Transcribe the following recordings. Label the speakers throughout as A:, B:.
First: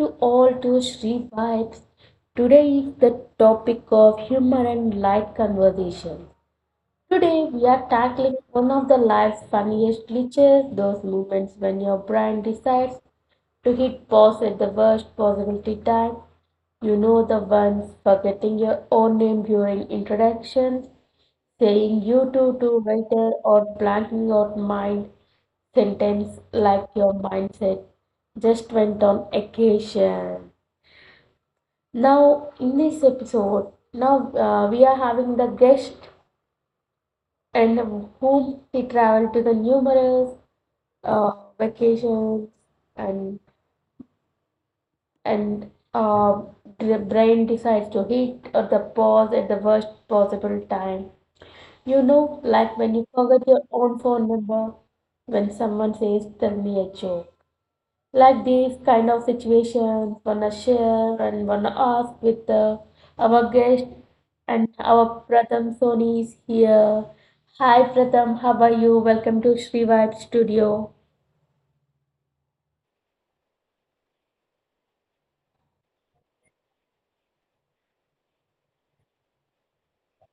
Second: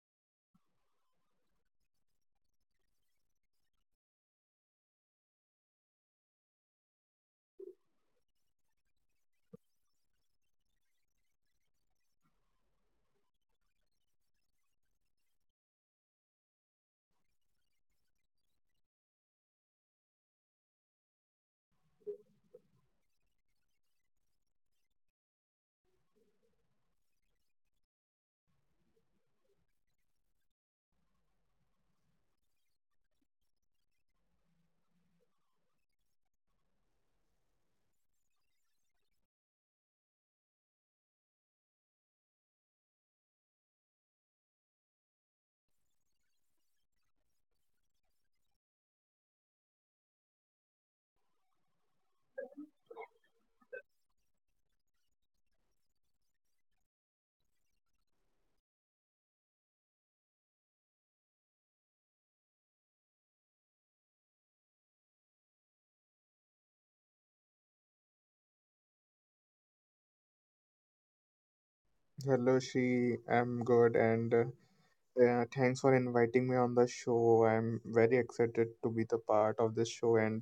A: to all to Sri Vibes. Today is the topic of humor and light conversation. Today we are tackling one of the life's funniest glitches, those moments when your brain decides to hit pause at the worst possibility time. You know the ones forgetting your own name during introductions, saying you two to waiter or planting your mind sentence like your mindset just went on occasion. Now, in this episode, now we are having the guest and whom he traveled to the numerous uh, vacations and and uh, the brain decides to hit or the pause at the worst possible time. You know, like when you forget your own phone number, when someone says, tell me a joke. Like these kind of situations, wanna share and wanna ask with our guest, and our Pratham Soni is here. Hi Pratham, how are you? Welcome to Sri Vibe Studio.
B: Hello, Shri. I'm good, and thanks for inviting me on the show. I'm very excited to be the part of this show, and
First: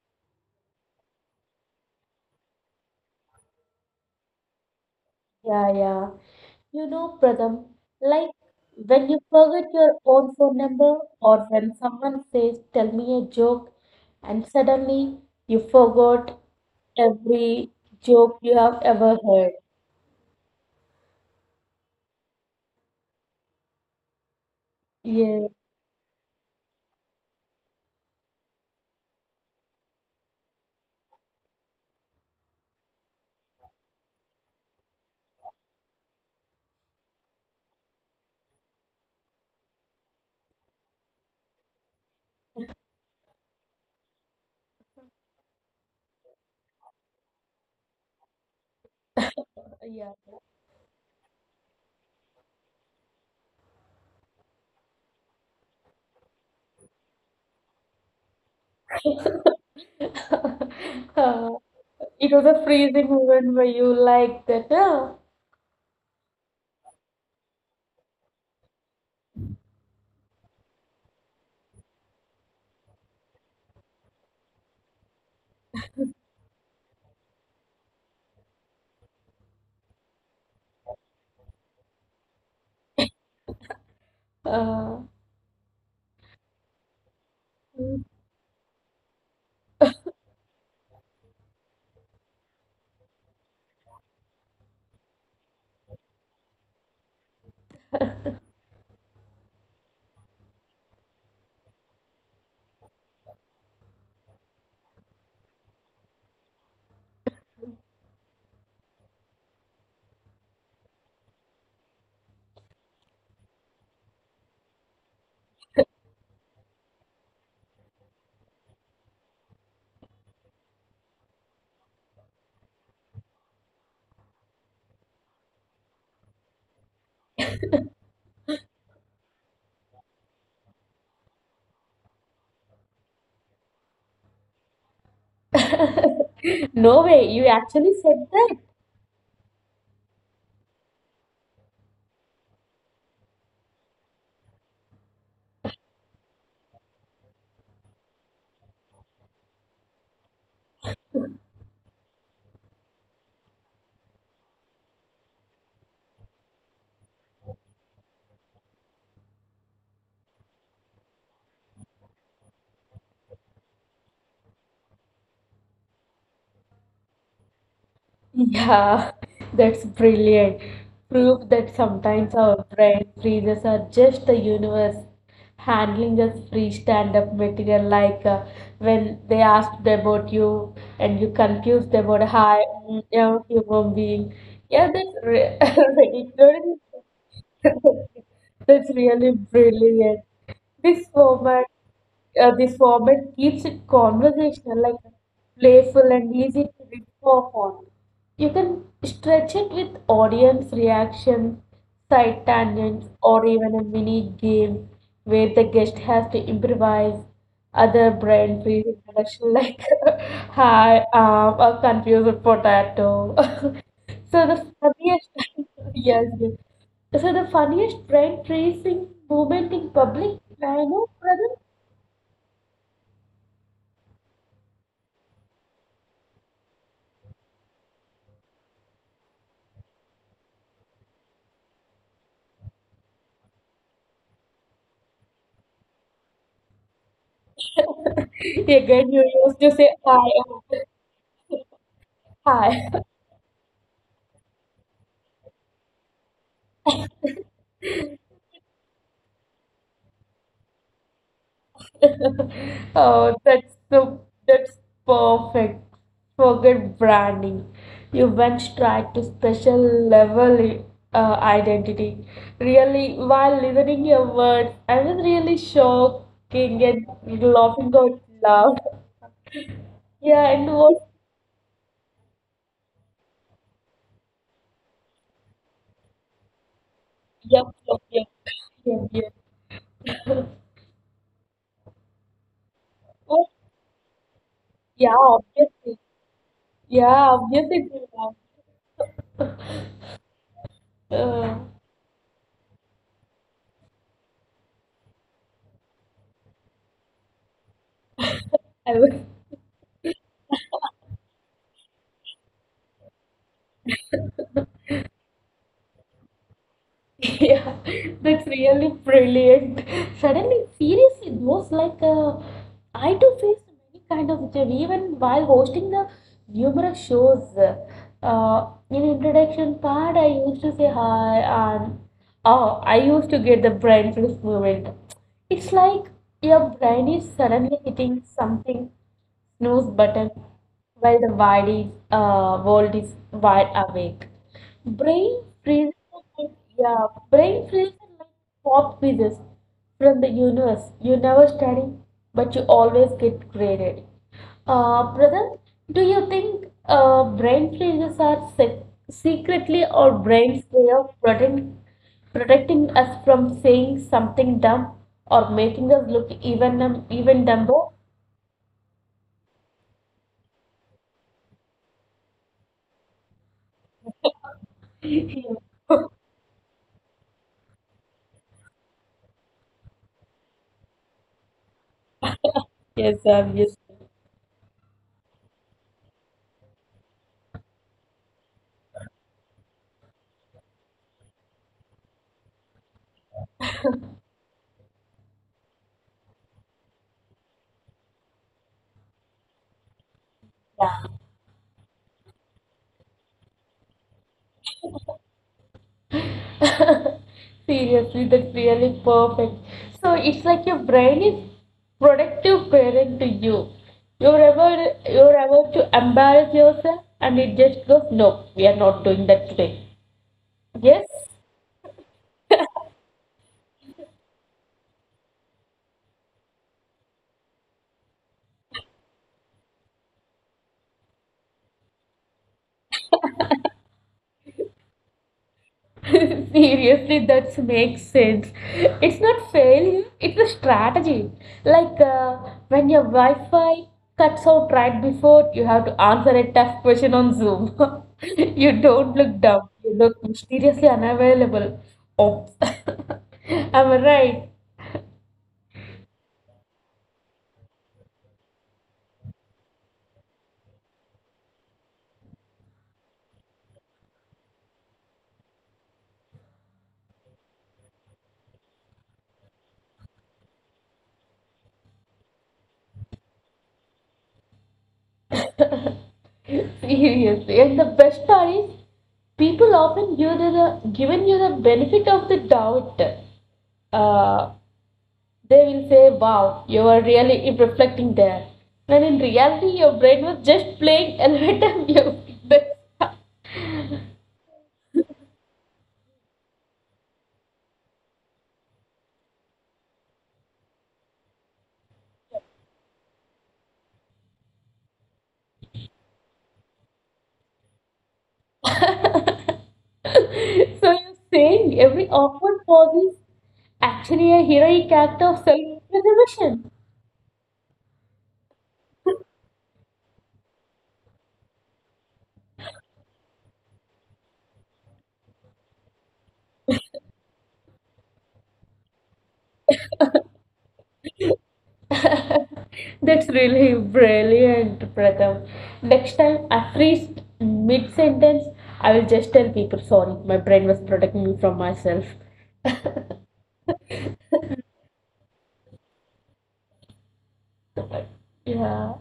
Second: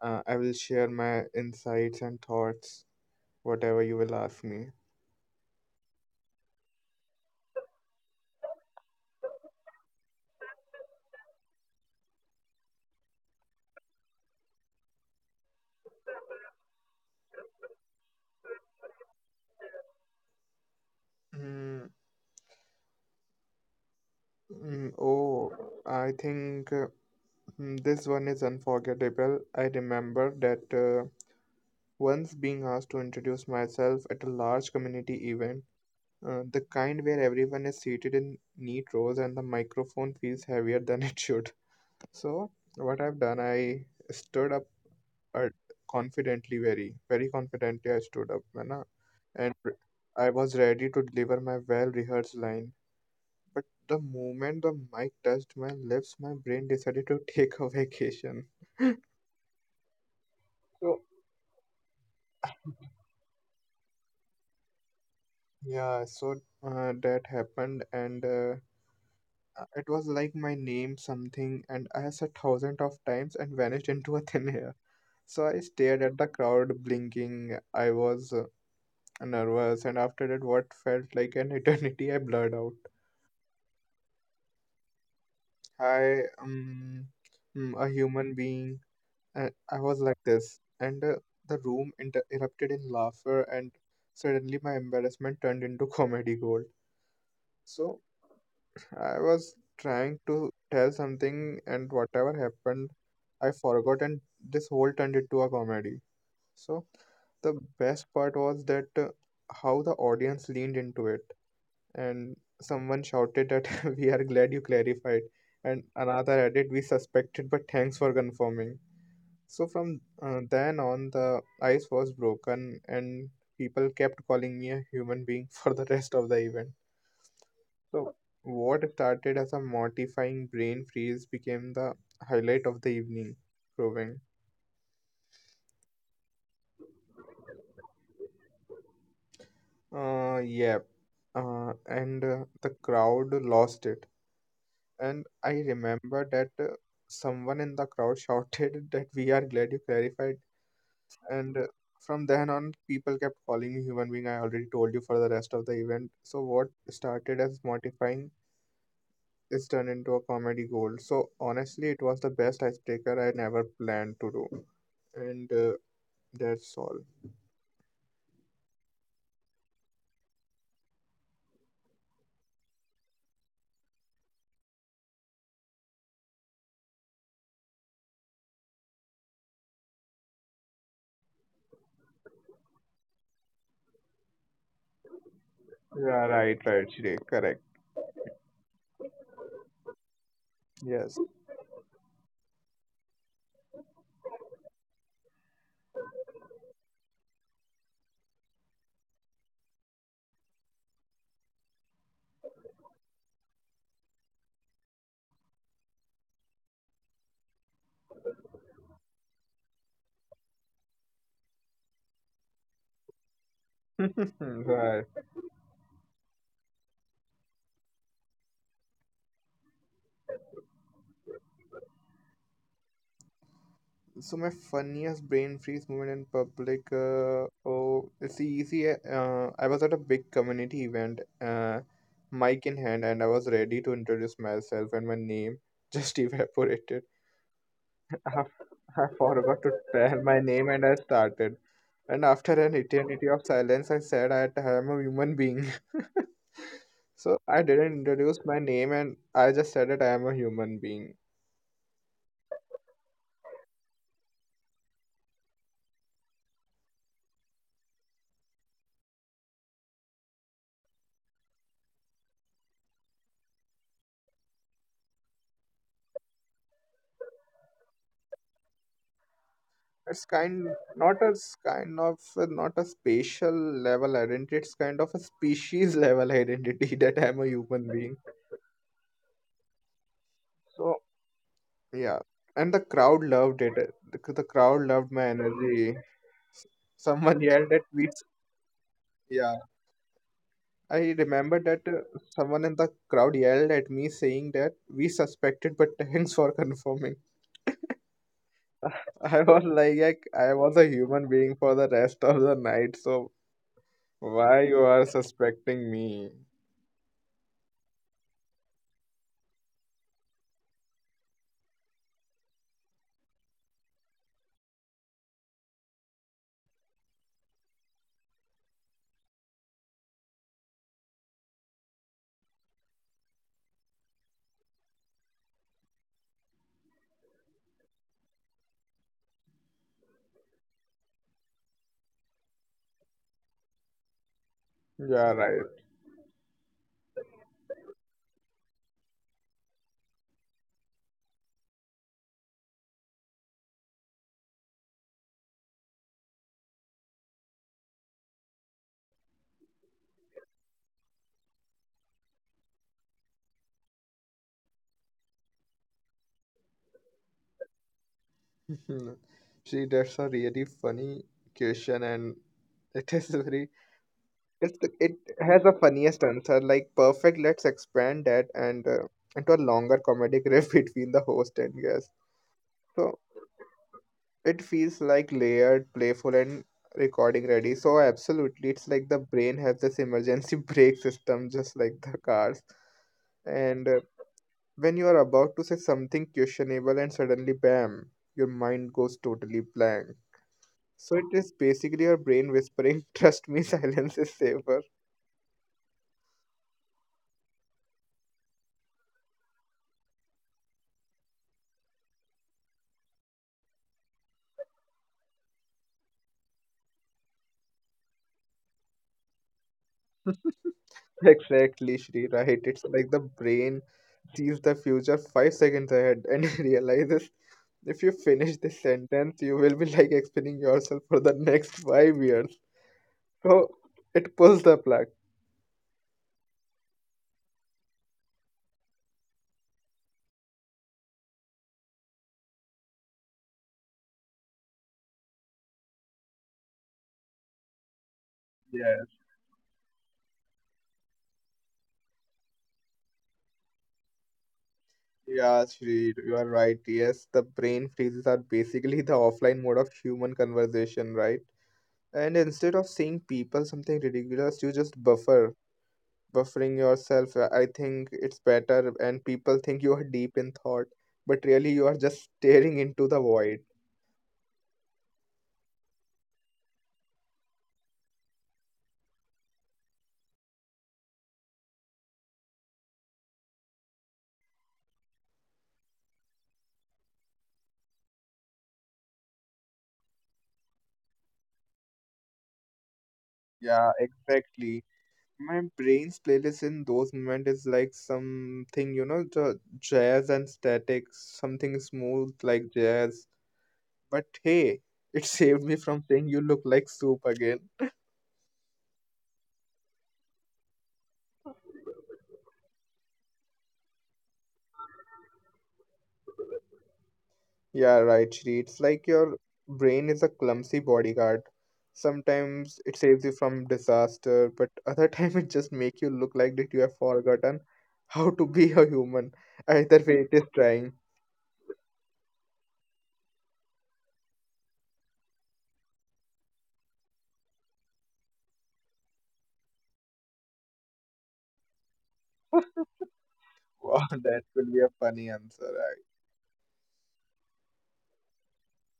B: I will share my insights and thoughts, whatever you will ask me.
A: Yeah, yeah. You know, Pradham, like when you forget your own phone number or when someone says, tell me a joke, and suddenly you forgot every joke you have ever heard.
B: Mm,
A: Yeah,
B: oh, I think this one is unforgettable. I remember that once being asked to introduce myself at a large community event, the kind where everyone is seated in neat rows and the microphone feels heavier than it should. So what I've done, I stood up uh, confidently, very, very confidently. I stood up, है ना, and re-
A: yeah.
B: I was ready to deliver my well-rehearsed line. But the moment the mic touched my lips, my brain decided to take a vacation. So
A: Uh, it was a freezing moment where you like that, huh?
B: yeah, so that happened, and it was like my name something, and I said thousands of times and vanished into a thin air. So I stared at the crowd blinking. I was nervous, and after that, what felt like an eternity, I blurred out,
A: Uh,
B: "Hi, a human being." And I was like this, and the erupted in laughter, and suddenly my embarrassment turned into comedy gold. So I was trying to tell something, and whatever happened, I forgot, and this whole turned into a comedy. So the best part was that how the audience leaned into it, and someone shouted that we are glad you clarified, and another added we suspected but thanks for confirming. So from then on, the ice was broken, and people kept calling me a human being for the rest of the event. So what started as a mortifying brain freeze became the highlight of the evening, proving
A: no way, you actually said.
B: yeah, and the crowd lost it. And I remember that someone in the crowd shouted that we are glad you clarified. And from then on, people kept calling me human being. I already told you for the rest of the event. So, what started as mortifying is turned into a comedy gold. So, honestly, it was the best icebreaker I never planned to do. And that's all.
A: Yeah, that's brilliant. Proof that sometimes our brain freezes are just the universe handling us free stand-up material, like when they asked about you and you confused about, hi, mm, yeah, human being. Yeah, that's re
B: Yeah, right,
A: ridiculous.
B: right, Shrey. Correct.
A: That's really brilliant. This
B: Yes.
A: format, the format keeps it conversational, like playful and easy to reform on. You can stretch it with audience reactions, side tangents, or even a mini game where the guest has to improvise other brain freeze introduction, like hi, a confused potato. So the
B: Right.
A: funniest. Yes, yes. So the funniest brain freezing moment in public, I know, brother.
B: So my funniest brain freeze moment in public. Oh, it's easy. I was at a big community event, mic in hand, and I was ready to introduce myself, and my name just evaporated. I, I
A: Again, you
B: forgot to
A: used to say
B: tell my name, and
A: hi,
B: I started. And after an
A: hi.
B: eternity of silence, I said, " I am a human being." So I didn't introduce my name, and I just said that I am a human being.
A: Oh, that's the that's perfect. Forget branding. You went straight to special level, identity. Really, while listening your words, I was really shocking and laughing out loud.
B: It's
A: Yeah,
B: kind
A: and what?
B: not as kind of not a spatial level identity. It's kind of a species level identity that I'm a
A: Yep,
B: human
A: yep,
B: being.
A: yep, yep, yep.
B: So yeah, and the crowd
A: What?
B: loved it. The crowd loved
A: Yeah,
B: my energy.
A: obviously.
B: S-
A: Yeah,
B: Someone yelled at
A: obviously,
B: me.
A: it's a laugh.
B: Yeah, I remember
A: Uh,
B: that someone in the crowd yelled at me saying that we suspected, but thanks for confirming.
A: I was.
B: I was like I was a human being for the rest of the night, so why you are suspecting me?
A: Yeah, that's really brilliant. Suddenly, seriously, those like I do face many kind of job even while hosting the numerous shows. In introduction part, I used to say hi, and oh, I used to get the brain freeze moment. It's like your brain is suddenly hitting something snooze button while the world is wide awake.
B: Yeah,
A: Brain
B: right.
A: freezes Yeah, brain feels like pop quizzes from the universe. You never study, but you always get graded. Brother, do you think brain freezes are secretly our brain's way of protecting us from saying something dumb or making us look even dumber?
B: See, that's a really funny question, and it is very it's it has a funniest answer. Like perfect. Let's expand that and into a longer comedic riff between the host and guest.
A: Yes,
B: So
A: obviously.
B: it feels like layered, playful, and recording ready. So absolutely, it's like the brain has this emergency brake system, just like the cars. And when you are about to say something questionable, and suddenly, bam, your mind goes totally blank. So it is basically your brain whispering, trust me, silence is safer.
A: Seriously, that's really perfect. So it's like your brain is productive parent to you. You're ever you're ever to embarrass yourself, and it just goes, no, we are not doing that today. Yes?
B: Exactly, Shri, right? It's like the brain sees the future 5 seconds ahead and realizes if you finish this sentence, you will be like explaining yourself for the next 5 years. So it pulls the plug.
A: Seriously, that makes sense. It's not failure, it's a strategy. Like when your Wi Fi cuts out right before you have to answer a tough question on Zoom. You
B: Yes.
A: don't look dumb, you look mysteriously unavailable. Oops. Am I right?
B: Yeah, Shri, you are right. Yes, the brain freezes are basically the offline mode of human conversation, right? And instead of saying people something ridiculous, you just buffer. Buffering yourself. I think it's better, and people think you are deep in thought, but really you are just staring into the void.
A: Seriously. And the best part is, people often given you the benefit of the doubt uh, They will say, wow, you are really reflecting there. When in reality, your brain was just playing elevator music. That's-
B: Yeah, exactly. My brain's playlist in those moments is like something, you know, the jazz and static, something smooth like jazz. But hey, it saved me from saying you look like soup again.
A: so you're saying every awkward pause is actually a heroic act of self-preservation.
B: Yeah, right, Shri. It's like your brain is a clumsy bodyguard. Sometimes it saves you from disaster, but other time it just make you look like that you have forgotten how to be a human. Either way, it is trying.
A: That's really brilliant, Pratham. Next time I freeze mid-sentence, I will just tell people, sorry, my brain was protecting me from myself.
B: Wow, that will be a funny answer. Right?
A: Yeah,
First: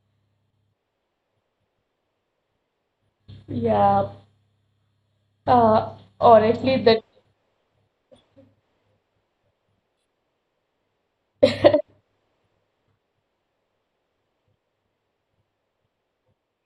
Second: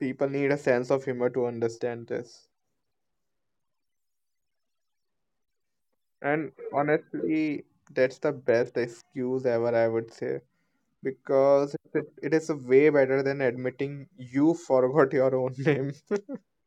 B: People need a sense of humor to understand this.
A: yeah. Uh,
B: And
A: Honestly, that
B: honestly, that's the best excuse ever, I would say, because it is way better than admitting you forgot your own name.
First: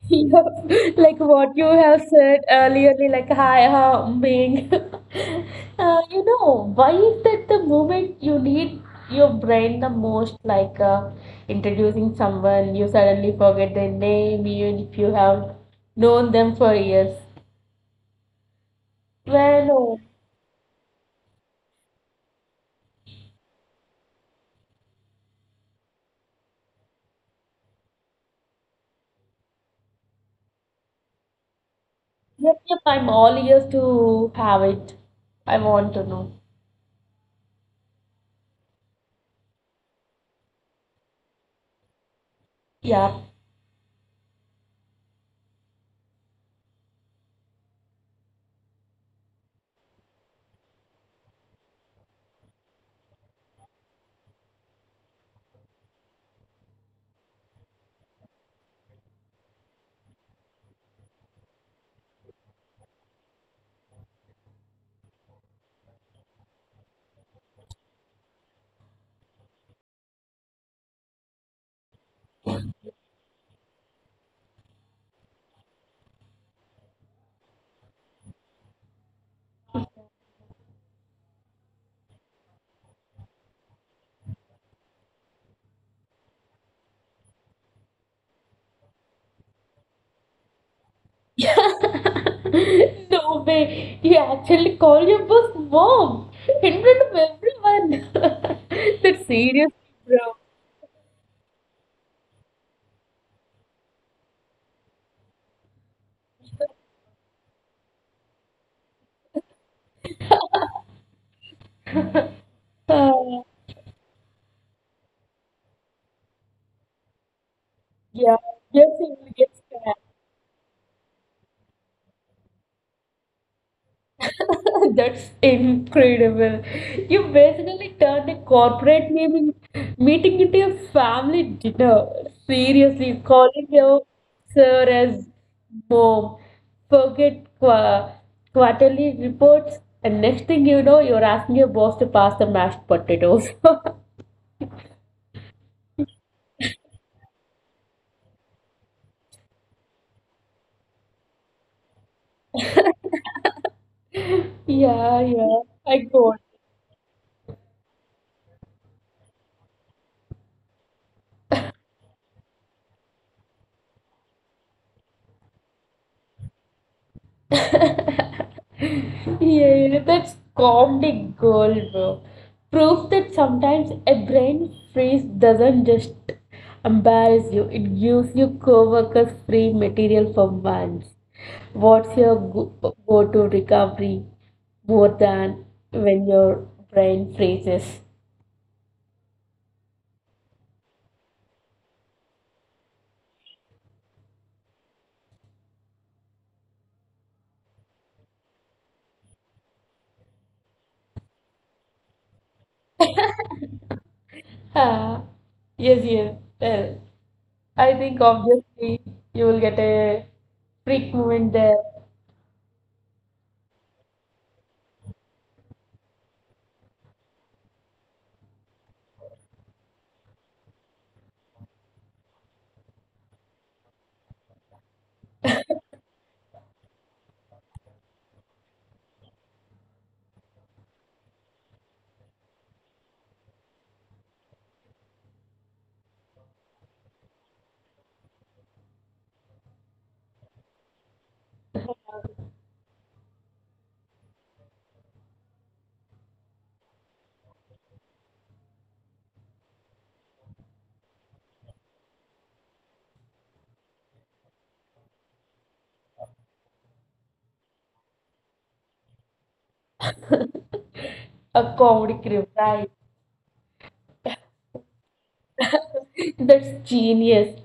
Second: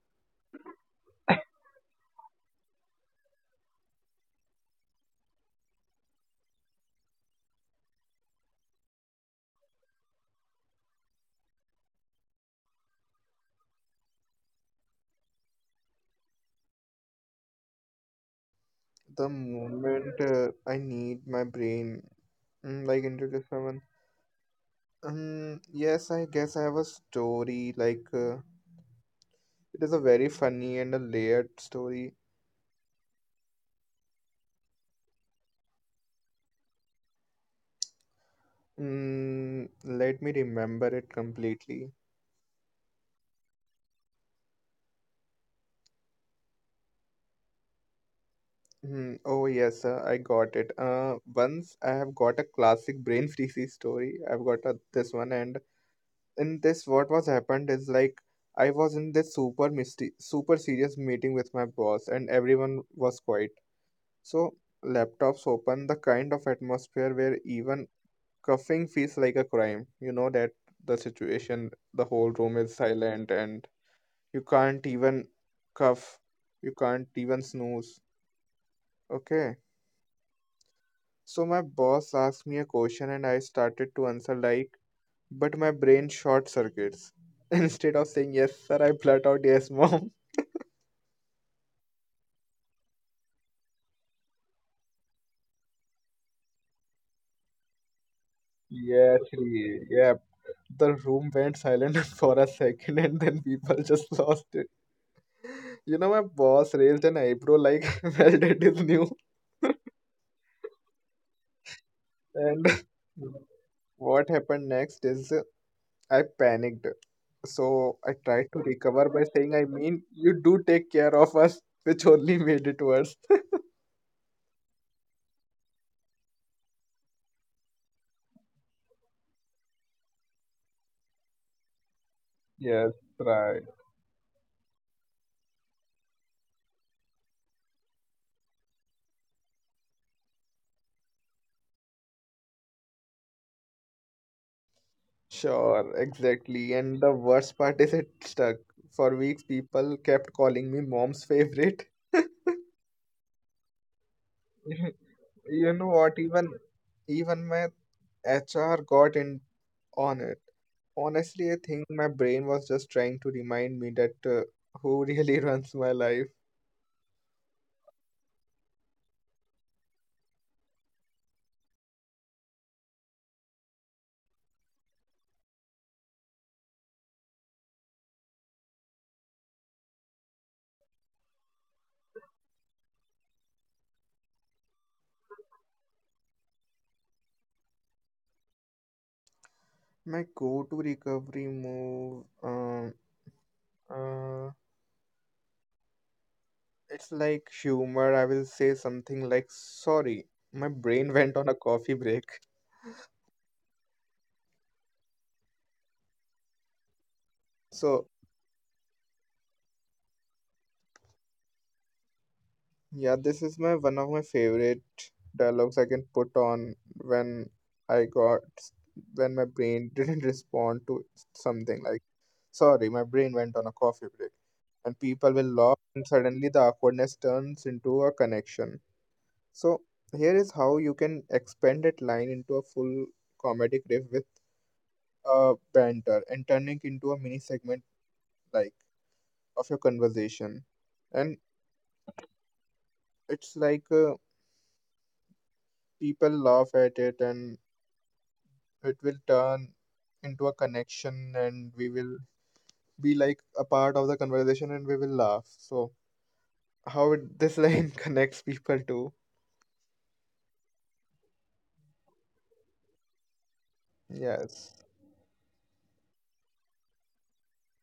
A: yeah, like what you have said earlier, like hi, how I'm being. Why is that the moment you need your brain the most? Like introducing someone, you suddenly forget their name, even if you have known them for years.
B: The
A: Well, no.
B: moment I need my brain, like introduce someone. Yes, I guess I have a story. Like it is a very funny and a layered story.
A: Yep, yep, I'm all ears to have it. I want to know.
B: Mm, let me remember it completely.
A: Yeah,
B: Mm, oh yes, sir, I got it. Once I have got a classic brain freeze story. I've got a, this one, and in this what was happened is like I was in this super misty super serious meeting with my boss and everyone was quiet. So laptops open, the kind of atmosphere where even coughing feels like a crime, you know that, the situation, the whole room is silent and you can't even cuff. You can't even snooze, okay. So my boss asked me a question and I started to answer like, but my brain short circuits. Instead of saying yes, sir, I blurt out yes, mom.
A: no way. You actually call your boss mom in front of everyone.
B: Yeah,
A: That's serious,
B: three. Yeah.
A: bro.
B: The room went silent for a second and then people just lost it. You know, my boss raised an eyebrow like, well, that is new. And
A: Uh,
B: what happened next is I panicked. So I
A: yeah,
B: tried to
A: yes, he
B: recover by
A: will get
B: saying, I mean, you do take care of us, which only made it worse.
A: That's incredible. You basically turned a corporate meeting into a family dinner.
B: Yes,
A: Seriously,
B: right.
A: calling your sir as mom. Forget quarterly reports, and next thing you know, you're asking your boss to pass the mashed potatoes.
B: Sure, exactly. And the worst part is it stuck. For weeks, people kept calling me mom's favorite.
A: Yeah, yeah,
B: You know
A: I
B: what?
A: got
B: Even my HR got in on it. Honestly, I think my brain was just trying to remind me that who really runs my life.
A: yeah, that's comedy gold, bro. Proof that sometimes a brain freeze doesn't just embarrass you, it gives you coworkers free material for months. What's your go-to recovery more than when your brain freezes?
B: My go-to recovery move, uh, it's like humor. I will say something like, "Sorry, my brain went on a coffee break."
A: Ah, yes, yes. Well, I
B: So
A: think obviously you will get a freak moment there,
B: yeah, this is my one of my favorite dialogues I can put on when I got when my brain didn't respond to something like, sorry, my brain went on a coffee break. And people will laugh, and suddenly the awkwardness turns into a connection. So here is how you can expand that line into a full comedic riff with a banter and turning into a mini segment like of your conversation. And it's like people laugh at it and it will turn into a connection and we will be like a part of the conversation and we will laugh. So, this line connects people to
A: a comedy crew, right?
B: yes,
A: That's genius.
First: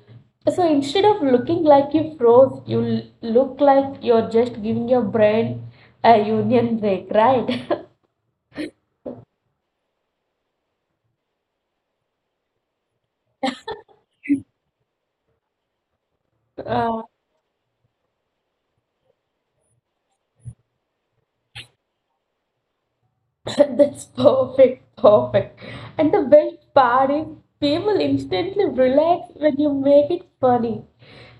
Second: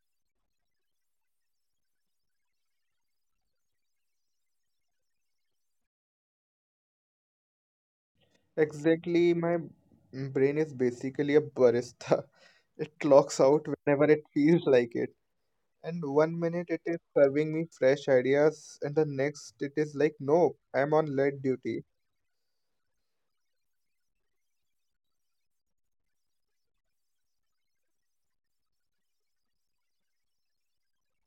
A: So instead of looking like you froze, you look like you're just giving your brain a union break, right?
B: exactly. My brain is basically a barista. It clocks out whenever it feels like it. And one minute it
A: Uh,
B: is serving me fresh ideas, and the next it is like, nope, I'm on lead duty.
A: that's perfect, perfect. And the best part is people instantly relax when you make it funny.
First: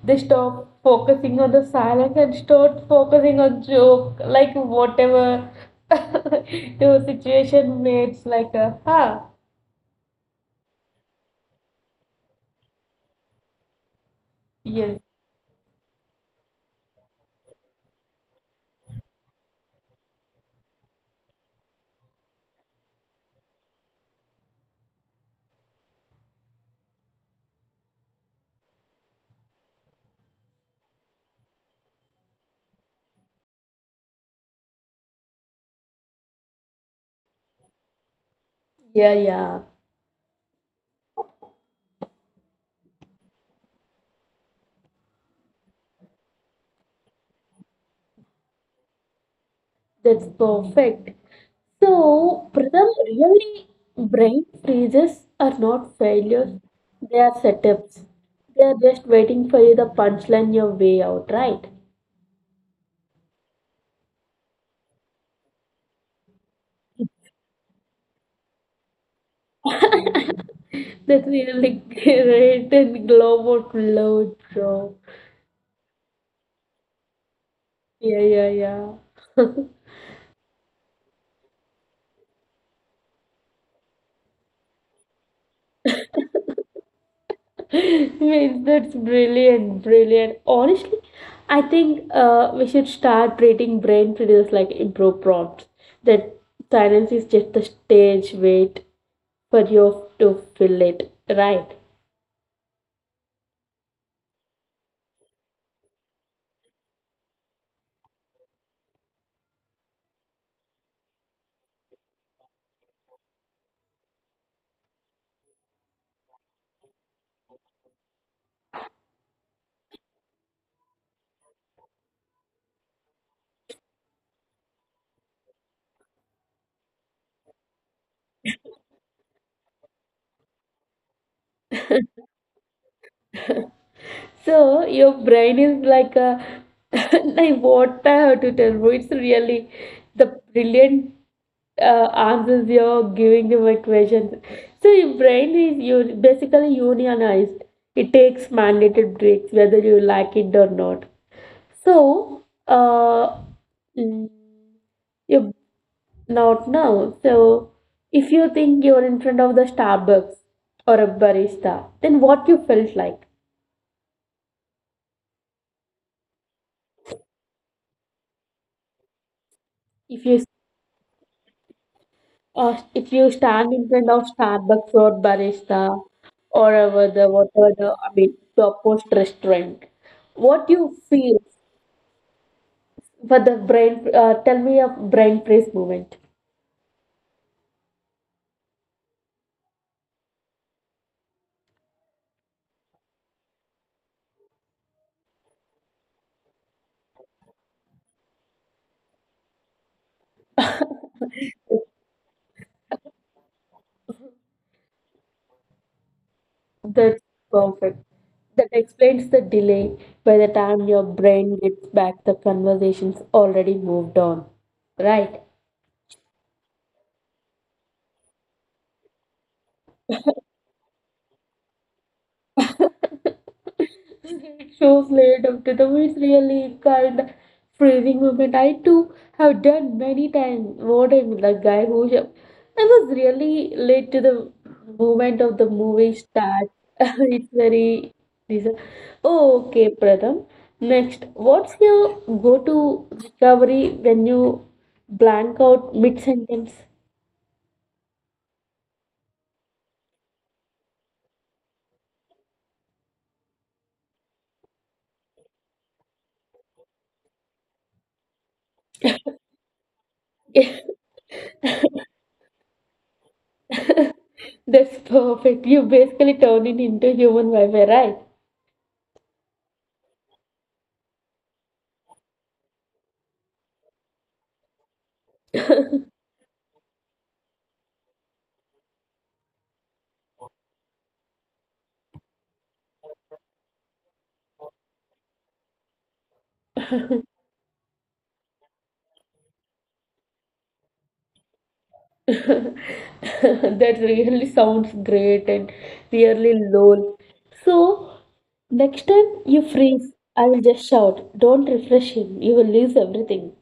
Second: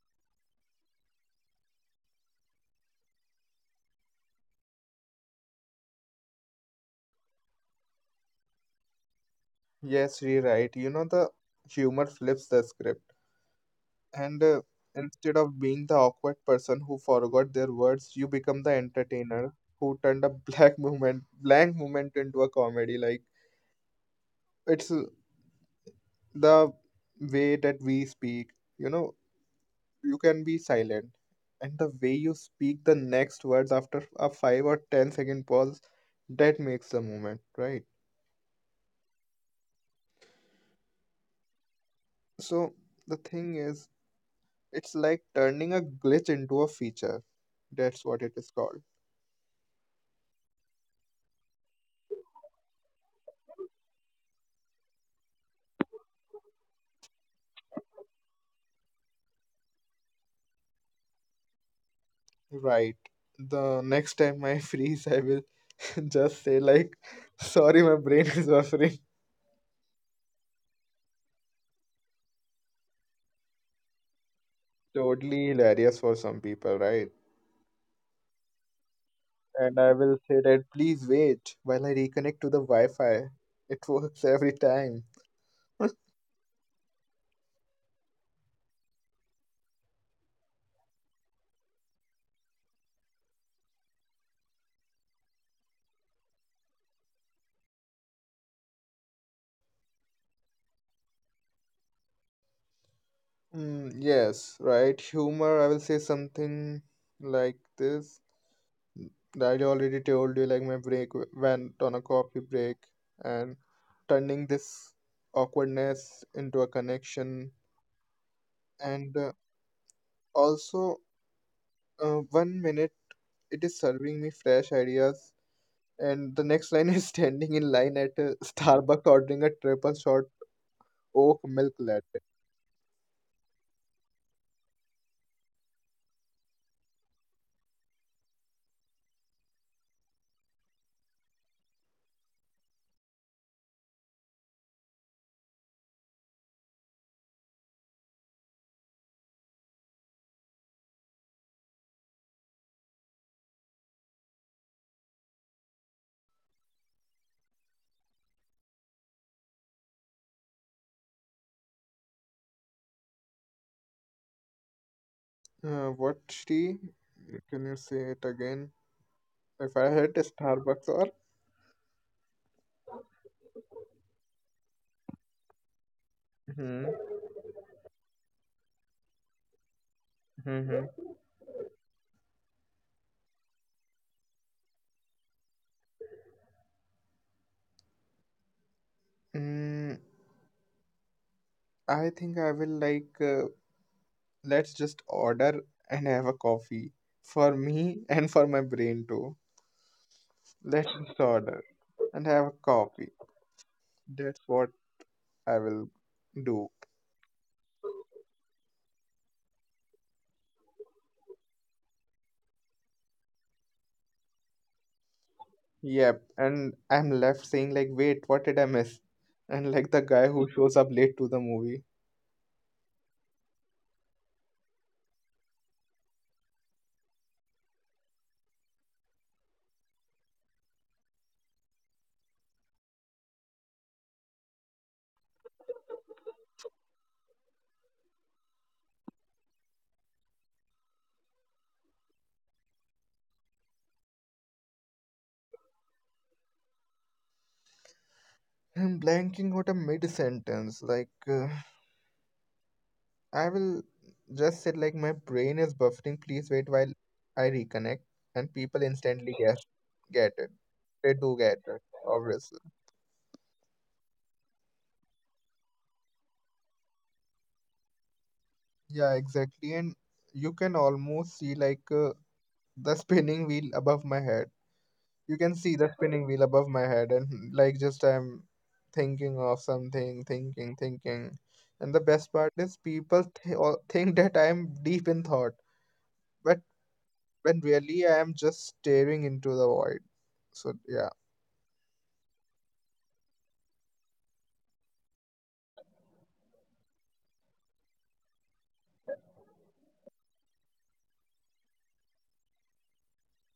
A: They stop focusing on the silence and start focusing on joke, like whatever your situation makes like a huh.
B: Yes, rewrite. You know, the humor flips the script. And
A: Yes.
B: instead of being the awkward person who forgot their words, you become the entertainer who turned a black moment, blank moment into a comedy. Like it's the way that we speak. You know, you can be silent, and the way you speak the next words after a five or ten second pause, that makes the moment, right?
A: Yeah, yeah.
B: So the thing is, it's like turning a glitch into a feature. That's what it is called.
A: That's perfect. So, Pratham, really, brain freezes are not failures, they are setups. They are just waiting for you the punchline your way out, right?
B: Right. The next time I freeze, I will just say like, "Sorry, my brain is buffering."
A: That's really great and global load, bro.
B: Totally hilarious for some people, right?
A: Yeah, yeah, yeah.
B: And I will say that please wait while I reconnect to the Wi-Fi. It works every time.
A: Means that's brilliant, brilliant. Honestly, I think we should start treating brain freezes like improv prompts. That silence is just the stage wait for you to fill it, right.
B: Mm, yes, right. Humor, I will say something like this. I already told you, like my went on a coffee break, and turning this awkwardness into a connection. And Also, 1 minute it is serving me fresh ideas, and the next line is standing in line at Starbucks ordering a triple shot oak milk latte.
A: So your brain is like a like what I have to tell you, it's really the brilliant answers you're giving to my questions. So your brain is you basically unionized. It takes mandated breaks whether you like it or not. So uh mm, your Not now. So, if you think you're in front of the Starbucks or a barista, then what you felt like?
B: What tea, can you say it again? If I had
A: If
B: a
A: you
B: Starbucks or…
A: if you stand in front of Starbucks or barista, or
B: Hmm.
A: over the whatever the, I mean, the post restaurant, what you
B: hmm
A: feel for the brain? Tell me a brain freeze moment.
B: mm, I think I will like, let's just order and have a coffee for me and for my brain too. Let's just order and have a coffee. That's what I will do.
A: That's perfect. That explains the delay. By the time your brain gets back, the conversation's already moved on, right?
B: Yep, and I'm left saying like, wait, what did I miss? And like the guy who shows up late to the movie.
A: Shows later that was really kind freezing moment. I too have done many times, voting with the guy who sh- I was really late to the moment of the movie start. It's very this. Oh, okay, Pratham. Next, what's your go-to recovery when you blank out mid-sentence?
B: I'm blanking out a mid-sentence. Like, I will just said like my brain is buffering. Please wait while I reconnect. And people instantly guess, get it. They do get it, obviously.
A: That's perfect. You basically turn it into human Wi-Fi, right?
B: Yeah, exactly. And you can almost see like, the spinning wheel above my head. You can see the spinning wheel above my head, and like just I'm thinking of something, thinking, and the best part is people all think that I'm deep in thought, but when really I am just staring into the void. So yeah.
A: That really sounds great and really lol. So next time you freeze, I will just shout, don't refresh him, you will lose everything.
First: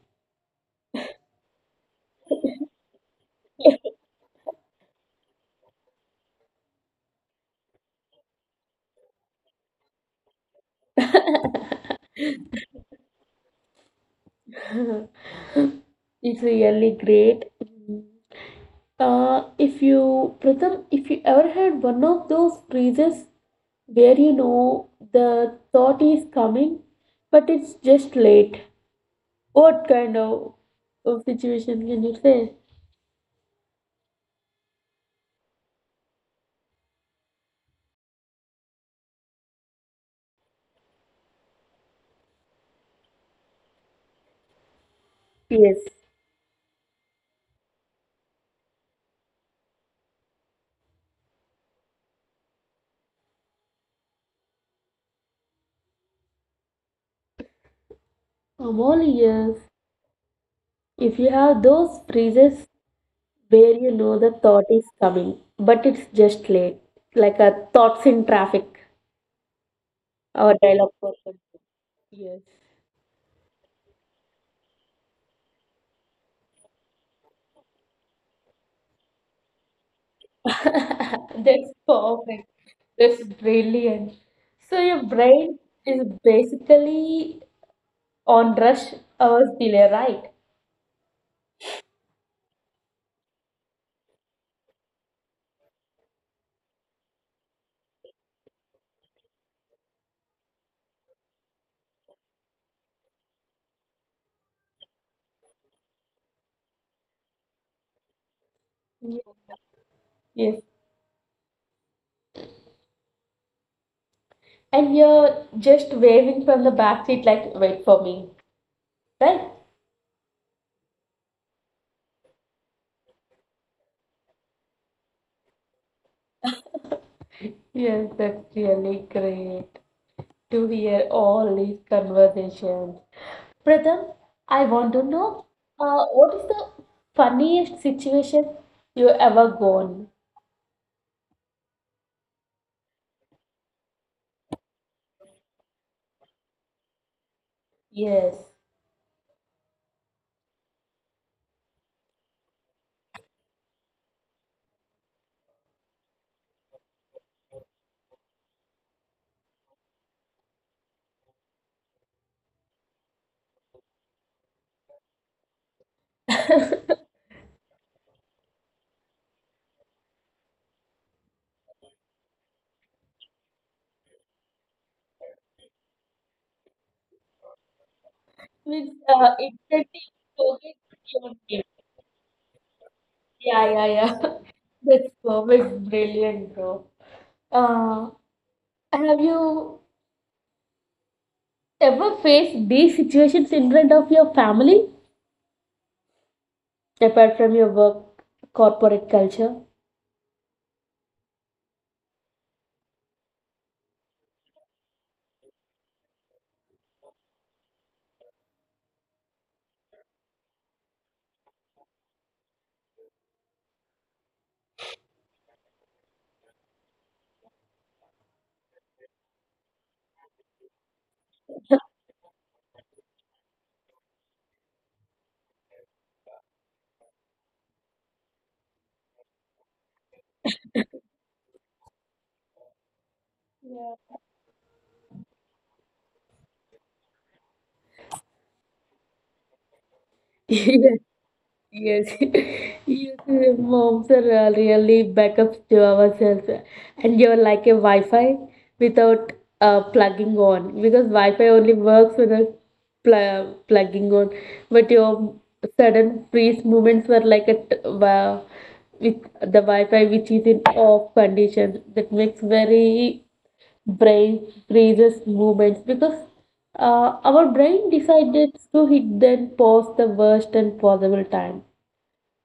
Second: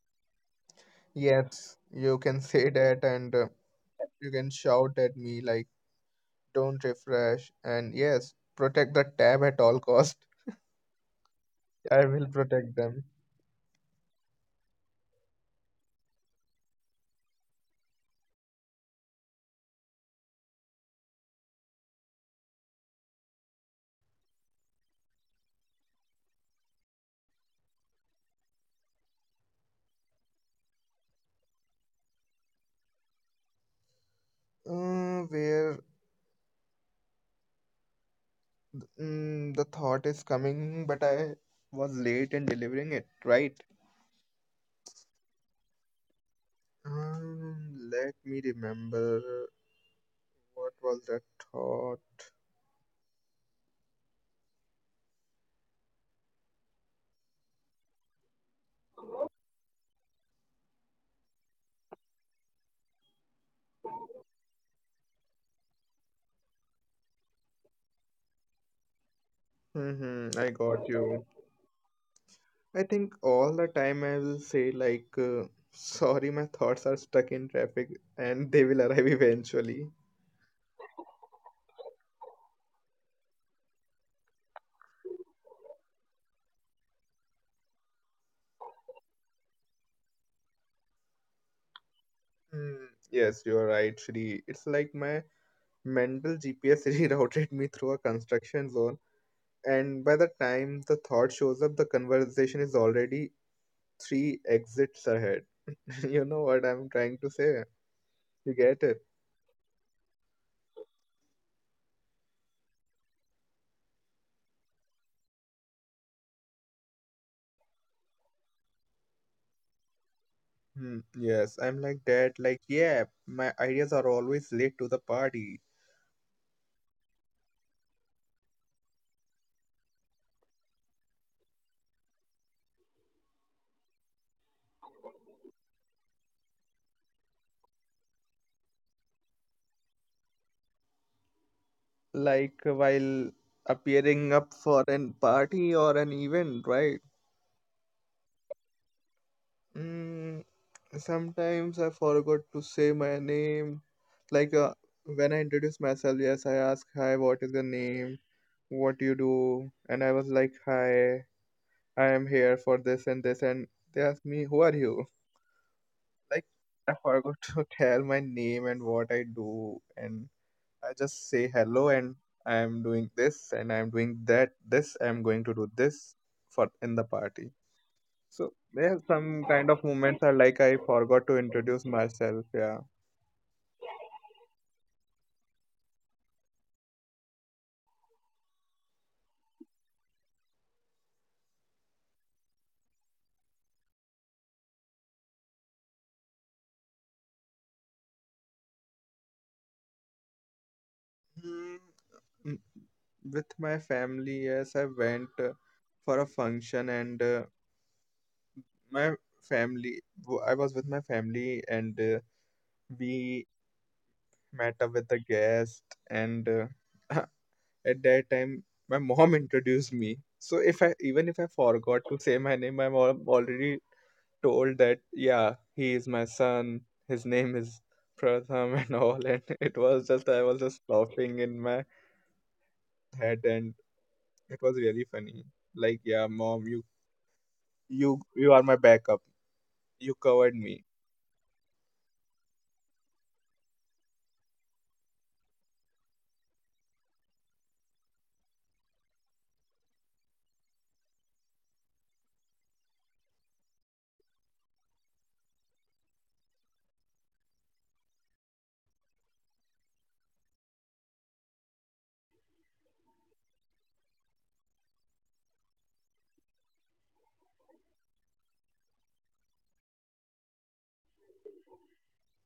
B: Yes, you can say that, and you can shout at me like, don't refresh, and yes, protect the tab at all cost. I will protect them.
A: It's really great. Mm. If you, Pratham, if you ever had one of those freezes where you know the thought is coming, but it's just late, what kind of situation can you say?
B: Where Mm, the thought is coming, but I was late in delivering it, right?
A: Yes.
B: Let me remember. What was that thought?
A: I'm all ears. If you have those freezes where you know the thought is coming, but it's just late, like a thoughts in traffic,
B: Hmm, I
A: our
B: got
A: dialogue
B: you.
A: person. Yes.
B: I think all the time I will say, like, sorry, my thoughts are stuck in traffic, and they will arrive eventually.
A: That's perfect. That's brilliant. So your brain is basically on rush hours delay, right?
B: Mm, yes, you are right, Shri. It's like my mental GPS rerouted me through a construction zone, and by the time the thought shows up, the conversation is already three exits ahead. You know what I'm trying to say? You get it?
A: Yes. Yes. And you're just waving from the back seat like, wait for me, right?
B: Hmm, yes, I'm like that. Like, yeah, my ideas are always late to the party.
A: Yes, that's really great to hear all these conversations. Pratham, I want to know, what is the funniest situation you ever gone?
B: Like, while appearing up for an party or an event, right?
A: Yes.
B: Mm, sometimes I forgot to say my name. Like, when I introduce myself, yes, I ask, hi, what is your name? What do you do? And I was like, hi, I am here for this and this. And they asked me, who are you? Like, I forgot to tell my name and what I do, and I just say hello, and I am doing this and I am doing that. This I am going to do this for in the party. So there
A: Means
B: are some kind of
A: instantly
B: moments are like
A: forget
B: I forgot
A: your
B: to
A: name.
B: introduce myself. Yeah.
A: Yeah, yeah, yeah. That's perfect, brilliant, bro. Uh, have you ever faced these situations in front of your family, apart from your work, corporate culture?
B: Hmm. mm, With my family, yes, I went for a function, and my I was with my family, and we met up with the guest and… Uh, at that time, my mom introduced me. So if I, even if I forgot to say my name, my mom already told that, yeah, he is my son, his name is Pratham, and all. And it was just, I was just laughing in my head, and it was really funny. Like, yeah, mom, you you are my backup, you covered me.
A: Yes. Yes, yes, moms are really backups to ourselves, and you're like a Wi-Fi without plugging on, because Wi-Fi only works with a plugging on. But your sudden freeze movements were like a with the Wi-Fi, which is in off condition, that makes very brain freezes movements, because our brain decided to hit then pause the worst and possible time,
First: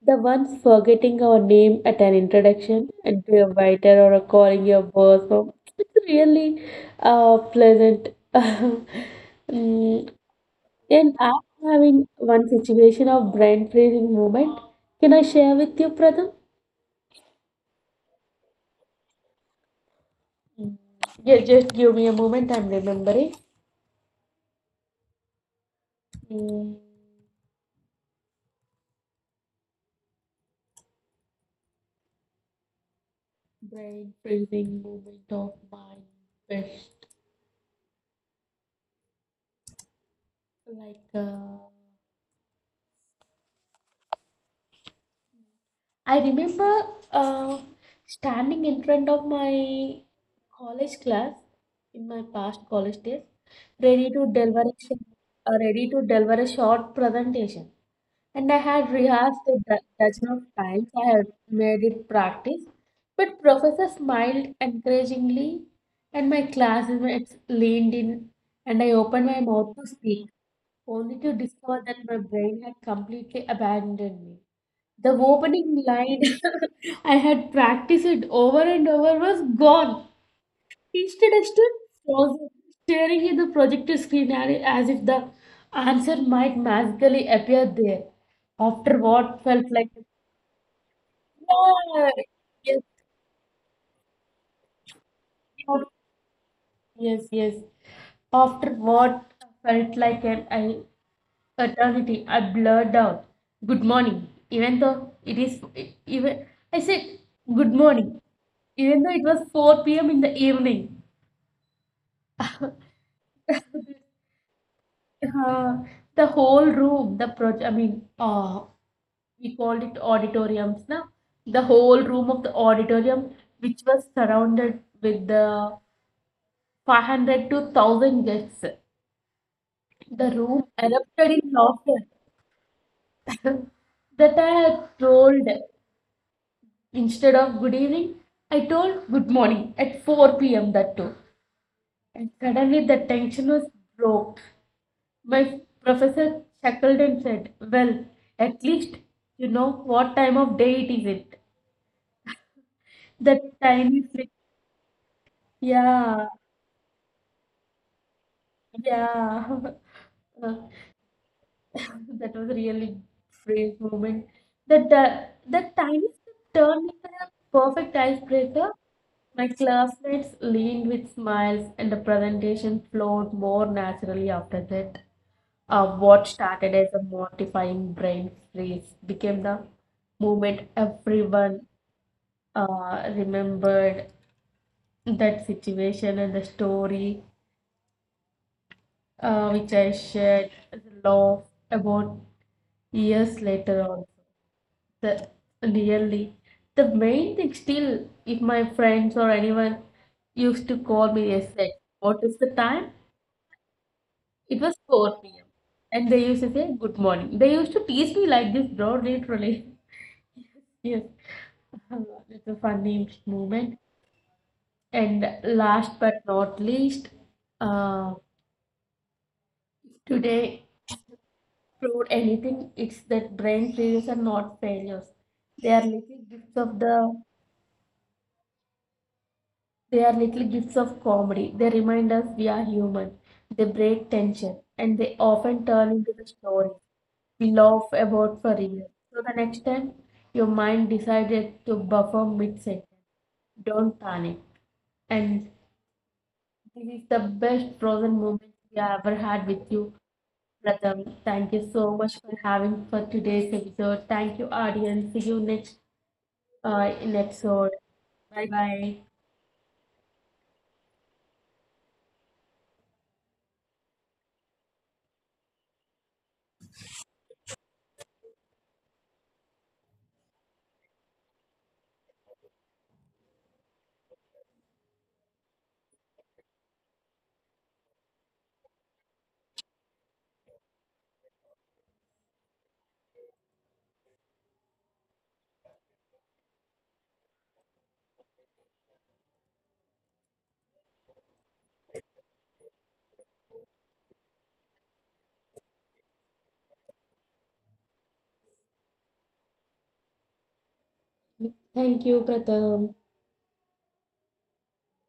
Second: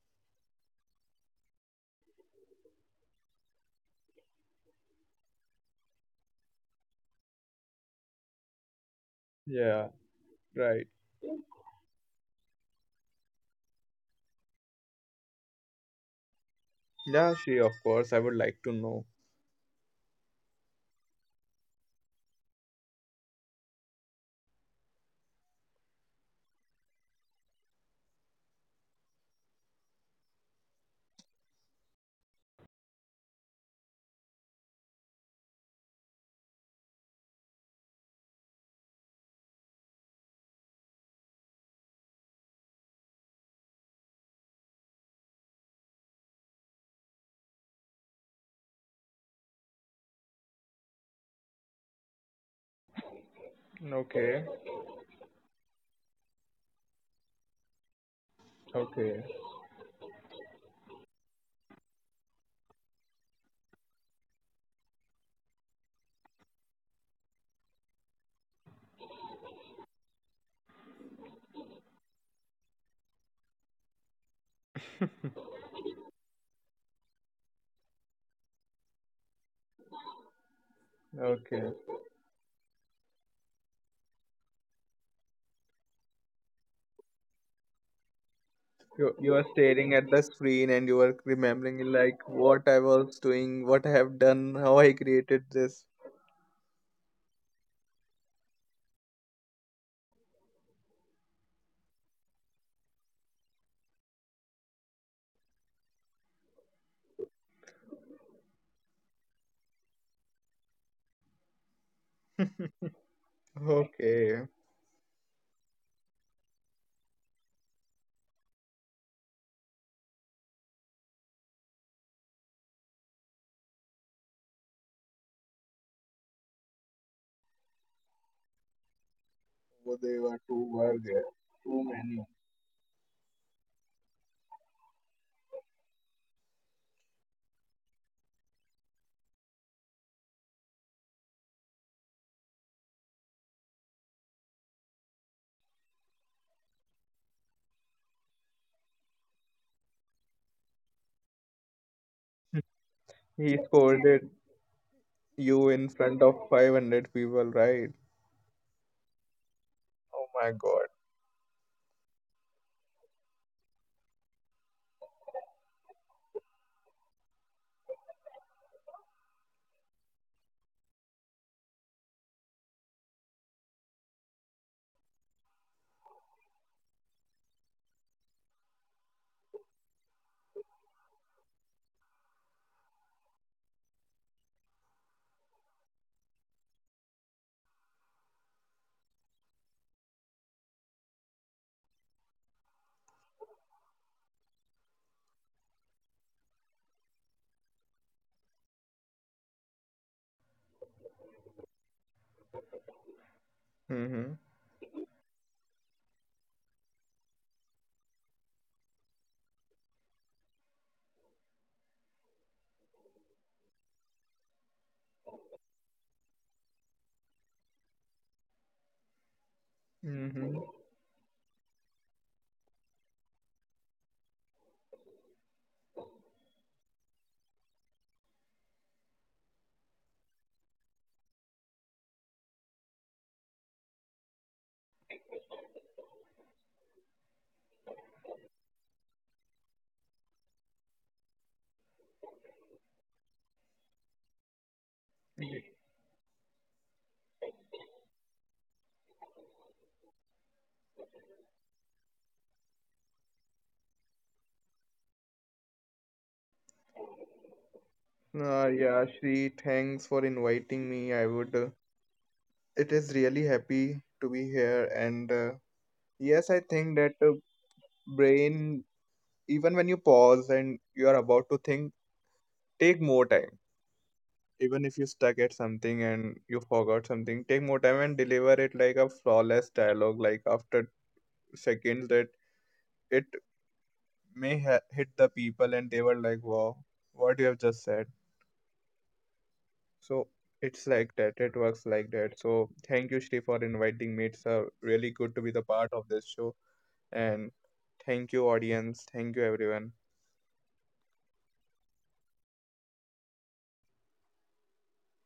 A: the ones forgetting our name at an introduction and to a waiter or a calling your boss. Or, it's really pleasant.
B: Yeah,
A: Mm,
B: right.
A: and I'm having one situation of brain freezing moment. Can I share with you, Pratham?
B: Yeah, she, of course, I would like to know.
A: Mm, Yeah, just give me a moment. I'm remembering. Mm, Brain freezing moment of mine. Best like I remember uh, standing in front of my college class in my past college days, ready to
B: Okay.
A: deliver a, sh- ready to deliver a short presentation. And I had
B: Okay.
A: rehearsed a dozen of times. I had made it practice, but professor smiled encouragingly, and my classmates leaned in, and I opened my mouth to speak, only to discover that my brain had completely abandoned me. The opening line I had practiced it over and over was gone. Instead, I stood
B: Okay.
A: frozen, staring at the projector screen as if the answer might magically appear there. After
B: You
A: what
B: are
A: felt like,
B: staring at the screen and you are remembering
A: Yeah,
B: like what
A: yes,
B: I was doing, what I have done, how I created
A: yes,
B: this.
A: yes, yes. After what felt like an I. eternity, I blurred out, "Good morning," even though it is e- even. I said, "Good morning," even though it was 4 p.m. in the evening.
B: Okay.
A: Uh, the whole room, the project. I mean, we called it auditoriums now. The whole room of the auditorium, which was surrounded with the 500 to 1,000 guests.
B: But they
A: The
B: were
A: room
B: too were there.
A: erupted in
B: Too
A: laughter
B: many.
A: that I had trolled. Instead of good evening, I told good morning at 4 p.m., that too. And suddenly the tension was broke. My professor chuckled and said, well, at least you know what time of day it is. It that
B: He
A: tiny flick.
B: scolded you in front
A: Yeah,
B: of 500 people, right?
A: yeah.
B: Oh my
A: Uh,
B: god.
A: That was really brave moment. That tiny step turned into a perfect icebreaker. My classmates leaned with smiles, and the presentation flowed more naturally after that. What started as a mortifying brain freeze became the moment everyone remembered that situation and the story, which I shared as a laugh about years later on. the really the main thing, still, if my friends or anyone used to call me, they said, what is the time?
B: Mm-hmm.
A: It was 4 p.m., and they used to say good morning. They used to tease me like this, bro, literally. Yes. It's a funny moment. And last but not least, uh,
B: Mm-hmm.
A: today proved anything, it's that brain failures are not failures, they are little gifts of the They are little gifts of comedy. They remind us we are human. They break tension and they often turn into the story we laugh about for real. So the next time your mind decided to buffer mid sentence, don't panic. And this is the best frozen moment we have ever had with you, Pratham. Thank you so much for having for today's episode. Thank you, audience. See you next in episode. Bye bye.
B: Yeah, Shri, thanks for inviting me. I would, it is really happy to be here, and yes, I think that, brain, even when you pause and you are about to think, take more time. Even if you stuck at something and you forgot something, take more time and deliver it like a flawless dialogue. Like, after seconds, that it hit the people, and they were like, wow, what you have just said. So it's like that, it works like that. So thank you, Shri, for inviting me. It's, really good to be the part of this show, and thank you, audience, thank you, everyone.
A: Thank you, Pratham.